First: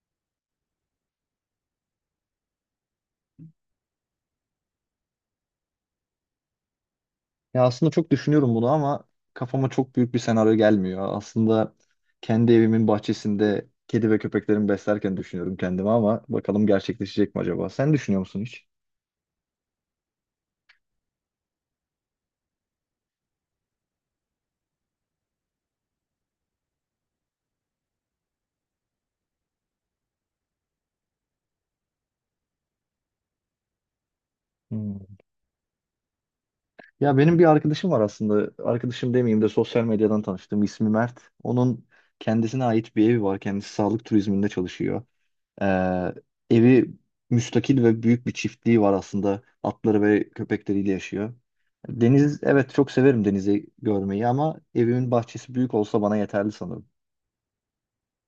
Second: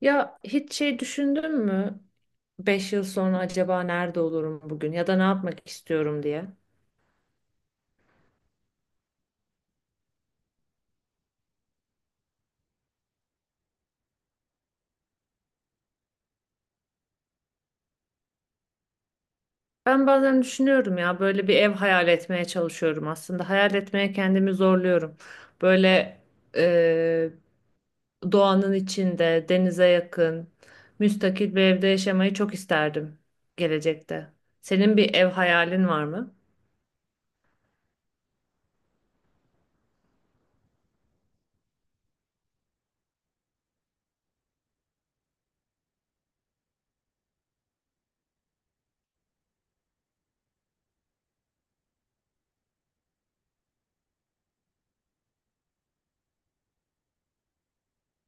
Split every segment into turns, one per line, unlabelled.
Ya hiç şey düşündün mü? 5 yıl sonra acaba nerede olurum bugün ya da ne yapmak istiyorum diye.
Ya aslında çok düşünüyorum bunu ama kafama çok büyük bir senaryo gelmiyor. Aslında kendi evimin bahçesinde kedi ve köpeklerimi beslerken düşünüyorum kendimi ama bakalım gerçekleşecek mi acaba? Sen düşünüyor musun hiç?
Ben bazen düşünüyorum ya böyle bir ev hayal etmeye çalışıyorum aslında. Hayal etmeye kendimi zorluyorum. Böyle eee, doğanın içinde, denize yakın, müstakil bir evde yaşamayı çok isterdim gelecekte. Senin
Hmm.
bir ev hayalin var mı?
Ya benim bir arkadaşım var aslında. Arkadaşım demeyeyim de sosyal medyadan tanıştım. İsmi Mert. Onun kendisine ait bir evi var. Kendisi sağlık turizminde çalışıyor. Ee, evi müstakil ve büyük bir çiftliği var aslında. Atları ve köpekleriyle yaşıyor. Deniz, evet çok severim denizi görmeyi ama evimin bahçesi büyük olsa bana yeterli sanırım.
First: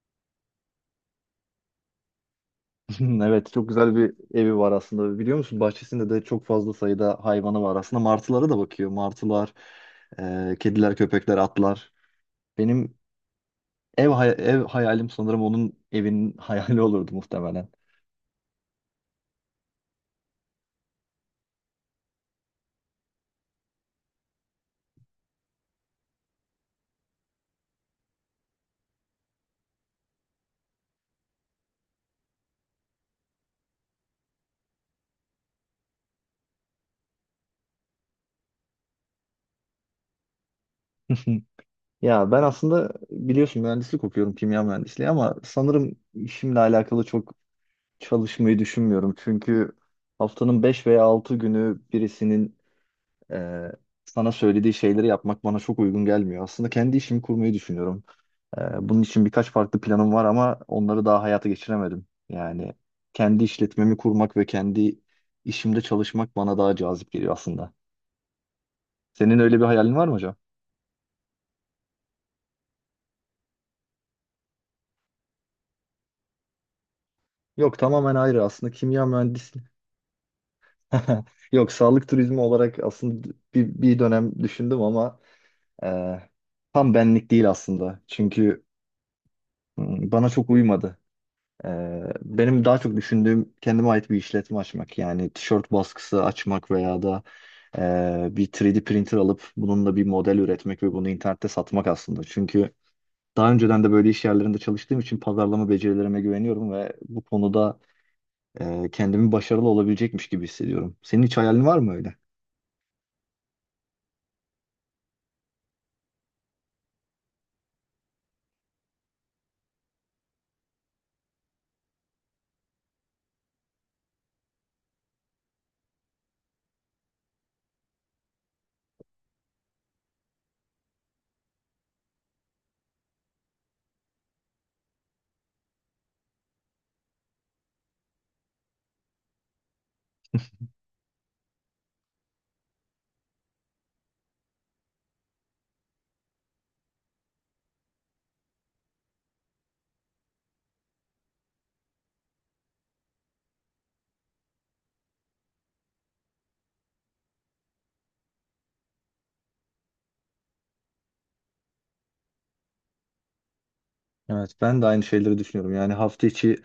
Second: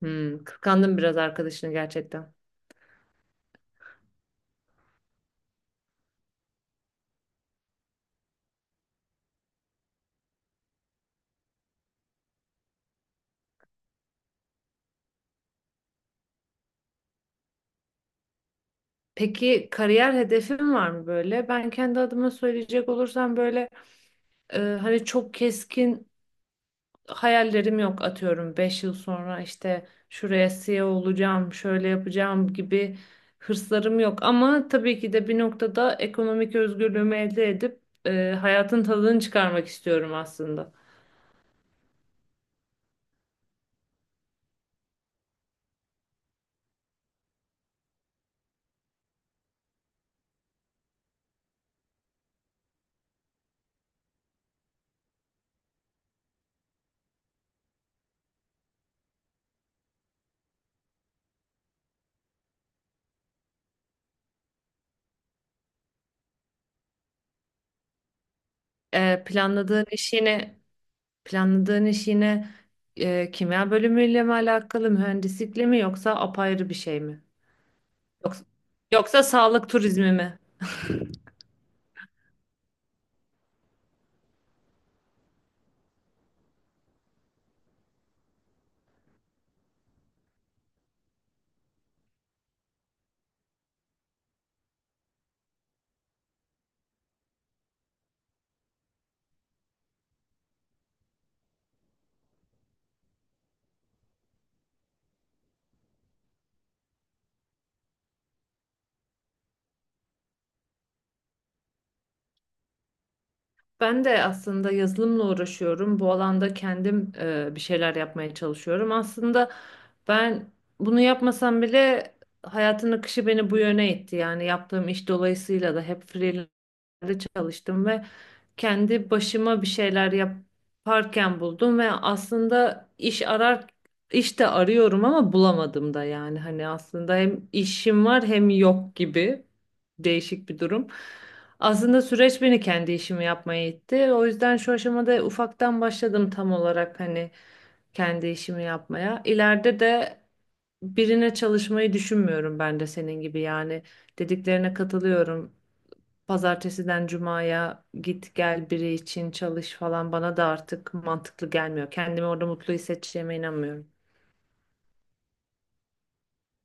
Hmm, kıskandım biraz arkadaşını gerçekten.
Evet, çok güzel bir evi var aslında. Biliyor musun, bahçesinde de çok fazla sayıda hayvanı var. Aslında martılara da bakıyor. Martılar, kediler, köpekler, atlar. Benim ev hayalim sanırım onun evinin hayali olurdu muhtemelen.
Peki kariyer hedefin var mı böyle? Ben kendi adıma söyleyecek olursam böyle hani çok keskin hayallerim yok, atıyorum 5 yıl sonra işte şuraya CEO olacağım, şöyle yapacağım gibi hırslarım yok. Ama tabii ki de bir noktada ekonomik özgürlüğümü elde edip hayatın tadını çıkarmak istiyorum aslında.
Ya ben aslında biliyorsun mühendislik okuyorum, kimya mühendisliği, ama sanırım işimle alakalı çok çalışmayı düşünmüyorum. Çünkü haftanın 5 veya 6 günü birisinin e, sana söylediği şeyleri yapmak bana çok uygun gelmiyor. Aslında kendi işimi kurmayı düşünüyorum. Bunun için birkaç farklı planım var ama onları daha hayata geçiremedim. Yani kendi işletmemi kurmak ve kendi işimde çalışmak bana daha cazip geliyor aslında.
E,
Senin öyle bir
planladığın
hayalin var
iş
mı hocam?
yine planladığın iş yine kimya bölümüyle mi alakalı, mühendislikle mi yoksa apayrı bir şey mi?
Yok, tamamen ayrı
Yoksa,
aslında kimya.
yoksa sağlık turizmi mi?
Yok, sağlık turizmi olarak aslında bir dönem düşündüm ama e, tam benlik değil aslında. Çünkü bana çok uymadı. E, Benim daha çok düşündüğüm kendime ait bir işletme açmak. Yani tişört baskısı açmak veya da bir 3D printer alıp bununla bir model üretmek ve bunu internette satmak aslında. Çünkü daha önceden de böyle iş yerlerinde çalıştığım için pazarlama becerilerime güveniyorum ve bu konuda kendimi başarılı olabilecekmiş gibi hissediyorum. Senin hiç hayalin var mı öyle?
Ben de aslında yazılımla uğraşıyorum. Bu alanda kendim bir şeyler yapmaya çalışıyorum. Aslında ben bunu yapmasam bile hayatın akışı beni bu yöne itti. Yani yaptığım iş dolayısıyla da hep freelance'de çalıştım ve kendi başıma bir şeyler yaparken buldum ve aslında iş de arıyorum ama bulamadım da, yani hani aslında hem işim var hem yok gibi değişik bir durum. Aslında süreç beni kendi işimi yapmaya itti. O yüzden şu aşamada ufaktan başladım tam olarak hani kendi işimi yapmaya. İleride de birine çalışmayı düşünmüyorum ben de senin gibi, yani dediklerine katılıyorum, pazartesiden cumaya git gel biri için çalış falan bana da artık mantıklı gelmiyor. Kendimi orada mutlu hissedeceğime inanmıyorum.
Evet, ben de aynı şeyleri düşünüyorum. Yani hafta içi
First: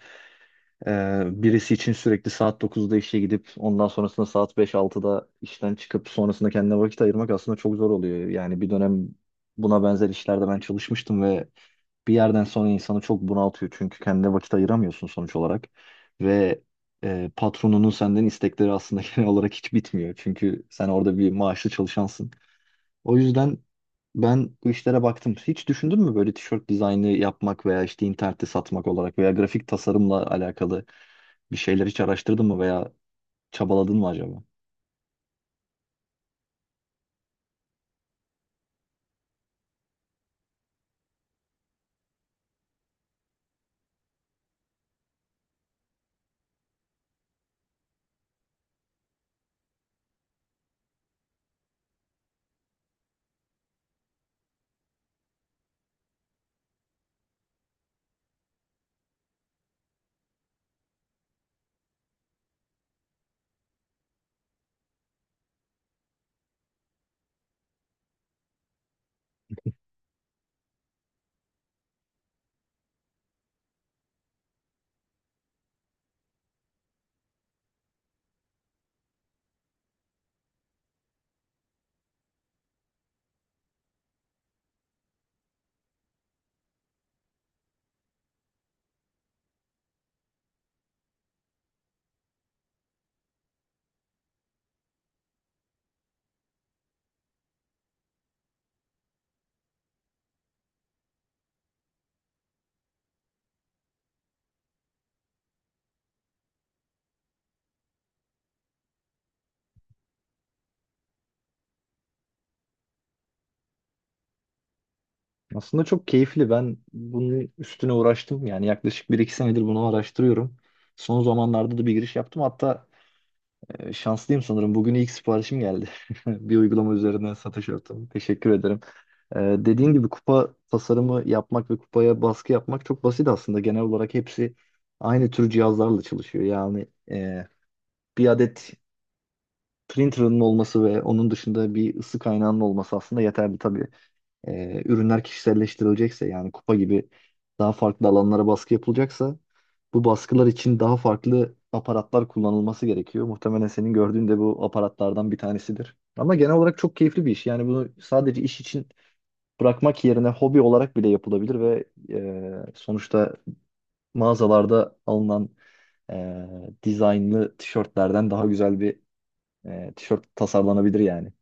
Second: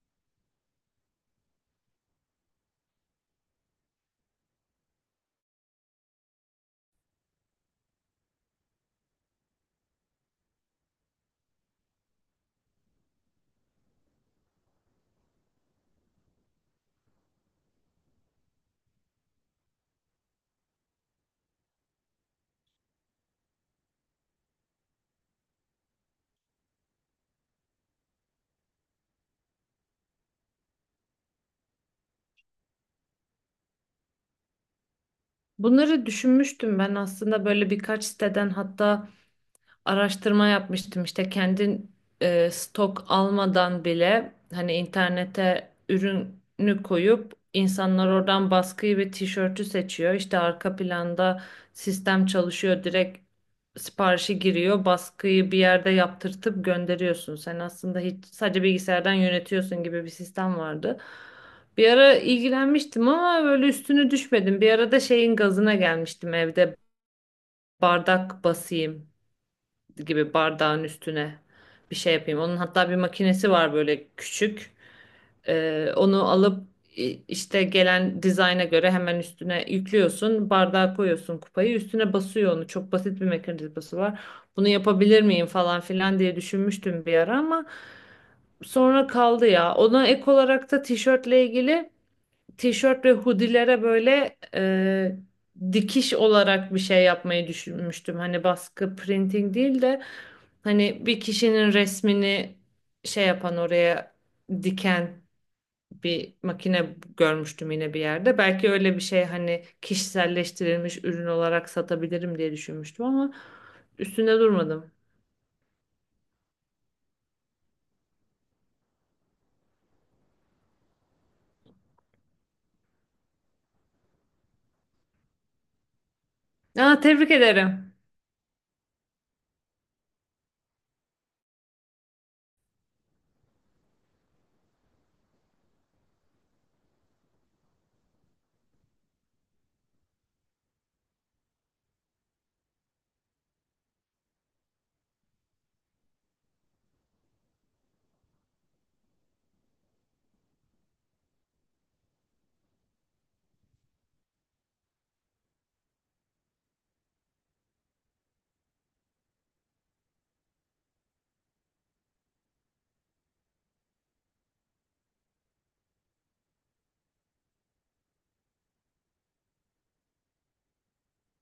birisi için sürekli saat 9'da işe gidip ondan sonrasında saat 5-6'da işten çıkıp sonrasında kendine vakit ayırmak aslında çok zor oluyor. Yani bir dönem buna benzer işlerde ben çalışmıştım ve bir yerden sonra insanı çok bunaltıyor. Çünkü kendine vakit ayıramıyorsun sonuç olarak. Ve patronunun senden istekleri aslında genel olarak hiç bitmiyor. Çünkü sen orada bir maaşlı çalışansın. O yüzden ben bu işlere baktım. Hiç düşündün mü böyle tişört dizaynı yapmak veya işte internette satmak olarak veya grafik tasarımla alakalı bir şeyler hiç araştırdın mı veya çabaladın mı acaba?
Bunları düşünmüştüm ben aslında, böyle birkaç siteden hatta araştırma yapmıştım, işte kendin stok almadan bile hani internete ürünü koyup insanlar oradan baskıyı ve tişörtü seçiyor. İşte arka planda sistem çalışıyor, direkt siparişi giriyor, baskıyı bir yerde yaptırtıp gönderiyorsun. Sen aslında hiç, sadece bilgisayardan yönetiyorsun gibi bir sistem vardı. Bir ara ilgilenmiştim ama böyle üstüne düşmedim. Bir ara da şeyin gazına gelmiştim evde bardak basayım gibi, bardağın üstüne bir şey yapayım. Onun hatta bir makinesi var böyle küçük. Onu alıp işte gelen dizayna göre hemen üstüne yüklüyorsun. Bardağa koyuyorsun, kupayı üstüne basıyor onu. Çok basit bir mekanizması var. Bunu yapabilir miyim falan filan diye düşünmüştüm bir ara ama sonra kaldı ya. Ona ek olarak da tişört ve hoodie'lere böyle dikiş olarak bir şey yapmayı düşünmüştüm. Hani baskı printing değil de hani bir kişinin resmini şey yapan, oraya diken bir makine görmüştüm yine bir yerde. Belki öyle bir şey hani kişiselleştirilmiş ürün olarak satabilirim diye düşünmüştüm ama üstünde durmadım.
Aslında çok keyifli. Ben bunun üstüne uğraştım. Yani yaklaşık bir iki senedir bunu araştırıyorum. Son zamanlarda da bir giriş yaptım. Hatta şanslıyım sanırım. Bugün ilk siparişim geldi. Bir uygulama
Aa, tebrik
üzerinden satış
ederim.
yaptım. Teşekkür ederim. Dediğin gibi kupa tasarımı yapmak ve kupaya baskı yapmak çok basit aslında. Genel olarak hepsi aynı tür cihazlarla çalışıyor. Yani bir adet printer'ın olması ve onun dışında bir ısı kaynağının olması aslında yeterli tabii. Ürünler kişiselleştirilecekse yani kupa gibi daha farklı alanlara baskı yapılacaksa bu baskılar için daha farklı aparatlar kullanılması gerekiyor. Muhtemelen senin gördüğün de bu aparatlardan bir tanesidir. Ama genel olarak çok keyifli bir iş. Yani bunu sadece iş için bırakmak yerine hobi olarak bile yapılabilir ve sonuçta mağazalarda alınan e, dizaynlı tişörtlerden daha güzel bir tişört tasarlanabilir yani.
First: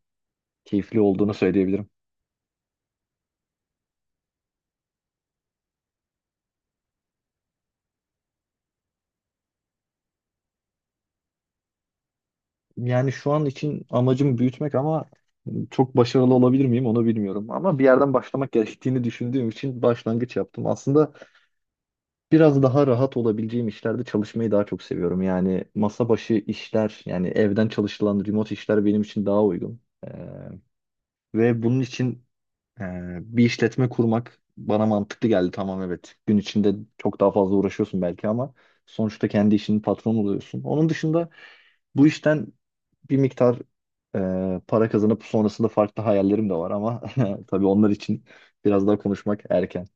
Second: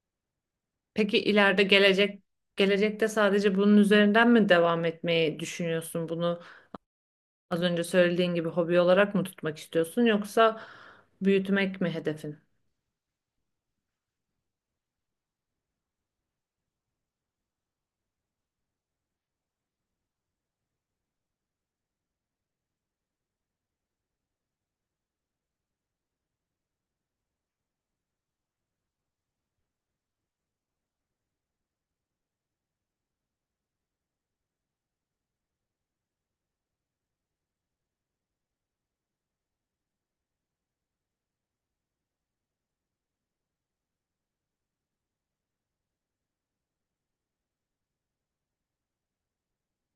Keyifli
Peki
olduğunu
ileride
söyleyebilirim.
gelecekte sadece bunun üzerinden mi devam etmeyi düşünüyorsun? Bunu az önce söylediğin gibi hobi olarak mı tutmak istiyorsun, yoksa büyütmek mi hedefin?
Yani şu an için amacım büyütmek ama çok başarılı olabilir miyim onu bilmiyorum. Ama bir yerden başlamak gerektiğini düşündüğüm için başlangıç yaptım. Aslında biraz daha rahat olabileceğim işlerde çalışmayı daha çok seviyorum. Yani masa başı işler, yani evden çalışılan remote işler benim için daha uygun. Ee, Ve bunun için e, bir işletme kurmak bana mantıklı geldi. Tamam, evet. Gün içinde çok daha fazla uğraşıyorsun belki ama sonuçta kendi işinin patronu oluyorsun. Onun dışında bu işten bir miktar para kazanıp sonrasında farklı hayallerim de var ama tabii onlar için biraz daha konuşmak erken.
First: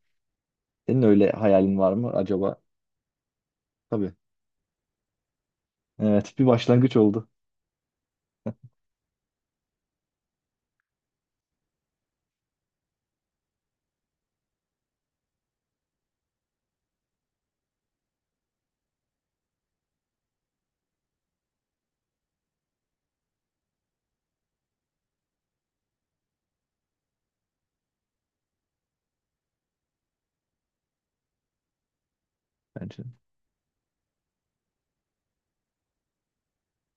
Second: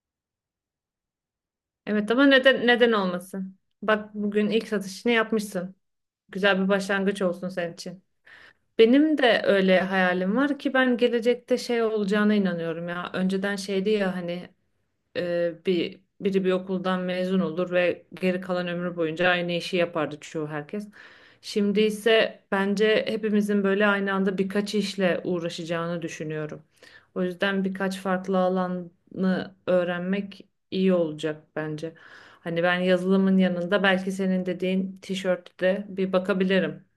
Senin öyle hayalin var mı
Evet ama
acaba?
neden, neden olmasın?
Tabii.
Bak bugün ilk satışını yapmışsın.
Evet, bir
Güzel bir
başlangıç
başlangıç
oldu.
olsun senin için. Benim de öyle hayalim var ki, ben gelecekte şey olacağına inanıyorum ya. Önceden şeydi ya hani biri bir okuldan mezun olur ve geri kalan ömrü boyunca aynı işi yapardı çoğu herkes. Şimdi ise bence hepimizin böyle aynı anda birkaç işle uğraşacağını düşünüyorum. O yüzden birkaç farklı alanı öğrenmek iyi olacak bence. Hani ben
Bence,
yazılımın yanında belki senin dediğin tişörtte bir bakabilirim.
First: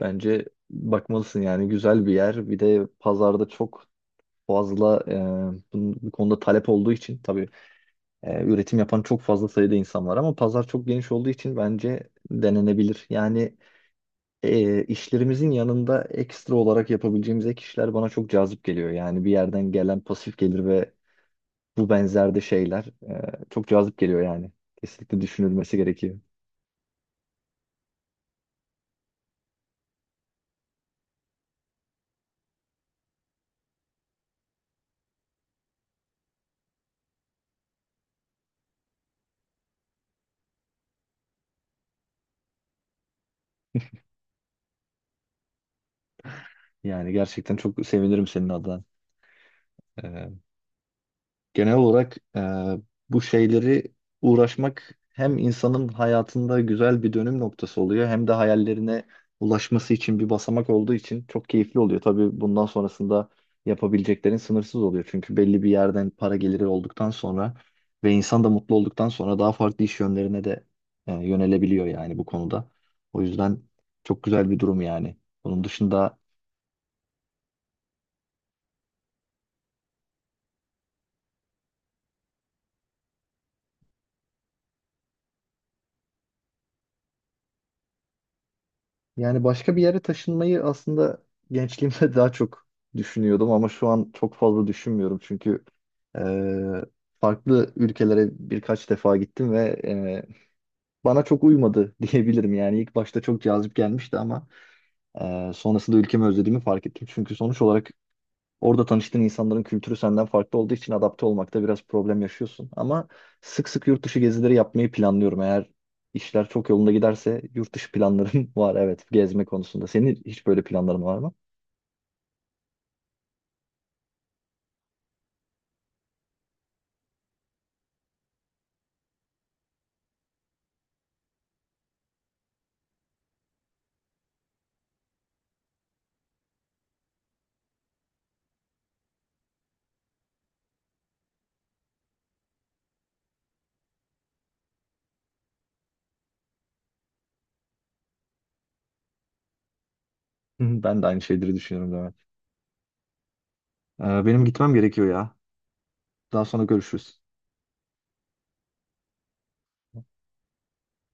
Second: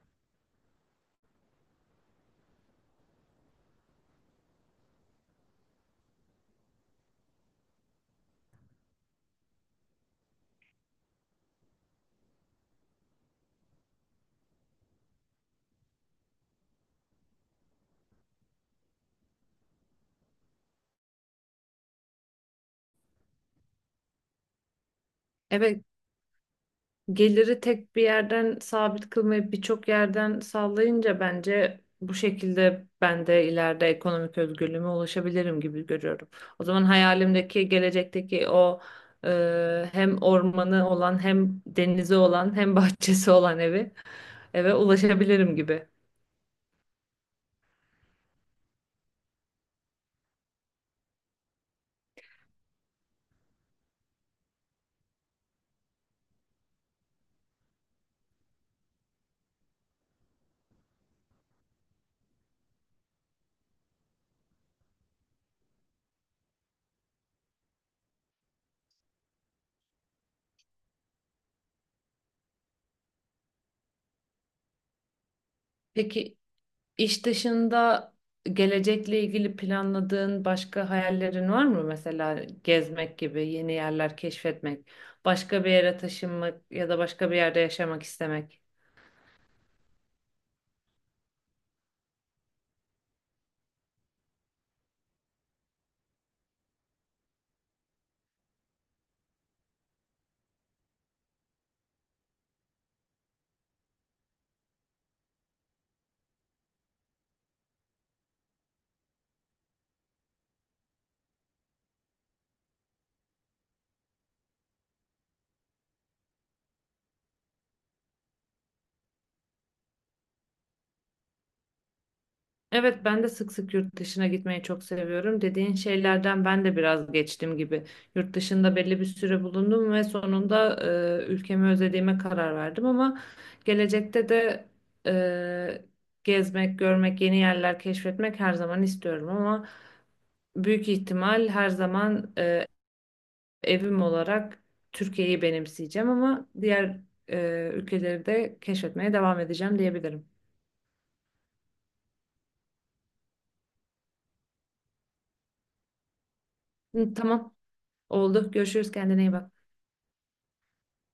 bence bakmalısın, yani güzel bir yer. Bir de pazarda çok fazla bu konuda talep olduğu için tabii üretim yapan çok fazla sayıda insan var ama pazar çok geniş olduğu için bence denenebilir. Yani işlerimizin yanında ekstra olarak yapabileceğimiz ek işler bana çok cazip geliyor. Yani bir yerden gelen pasif gelir ve bu benzerde şeyler e, çok cazip geliyor yani. Kesinlikle düşünülmesi
Evet,
gerekiyor.
geliri tek bir yerden sabit kılmayıp birçok yerden sağlayınca bence bu şekilde ben de ileride ekonomik özgürlüğüme ulaşabilirim gibi görüyorum. O zaman hayalimdeki gelecekteki o e, hem ormanı olan, hem denizi olan, hem bahçesi olan eve ulaşabilirim gibi.
Yani gerçekten çok sevinirim senin adına. Ee, Genel olarak bu şeyleri uğraşmak hem insanın hayatında güzel bir dönüm noktası oluyor hem de hayallerine ulaşması için bir basamak olduğu için çok keyifli oluyor. Tabii bundan sonrasında yapabileceklerin sınırsız oluyor. Çünkü belli bir yerden para geliri olduktan sonra ve insan da mutlu olduktan sonra daha farklı iş yönlerine de yönelebiliyor yani bu konuda. O yüzden çok güzel bir durum yani. Bunun dışında,
Peki İş dışında gelecekle ilgili planladığın başka hayallerin var mı? Mesela gezmek gibi, yeni yerler keşfetmek, başka bir yere taşınmak ya da başka bir yerde yaşamak istemek.
yani başka bir yere taşınmayı aslında gençliğimde daha çok düşünüyordum ama şu an çok fazla düşünmüyorum çünkü eee, farklı ülkelere birkaç defa gittim ve bana çok uymadı diyebilirim. Yani ilk başta çok cazip gelmişti ama sonrasında ülkemi özlediğimi fark ettim. Çünkü sonuç olarak orada tanıştığın insanların kültürü senden farklı olduğu için adapte olmakta biraz problem yaşıyorsun. Ama sık sık yurt dışı gezileri yapmayı planlıyorum. Eğer işler çok yolunda giderse yurt dışı planlarım var, evet, gezme konusunda. Senin hiç böyle planların var mı?
Evet, ben de sık sık yurt dışına gitmeyi çok seviyorum. Dediğin şeylerden ben de biraz geçtim gibi. Yurt dışında belli bir süre bulundum ve sonunda ülkemi özlediğime karar verdim ama gelecekte de e, gezmek, görmek, yeni yerler keşfetmek her zaman istiyorum ama büyük ihtimal her zaman evim olarak Türkiye'yi benimseyeceğim ama diğer ülkeleri de keşfetmeye devam edeceğim diyebilirim.
Hı hı. Ben de aynı şeyleri düşünüyorum, Levent. Benim gitmem gerekiyor ya. Daha sonra
Hı,
görüşürüz.
tamam, oldu. Görüşürüz. Kendine iyi bak.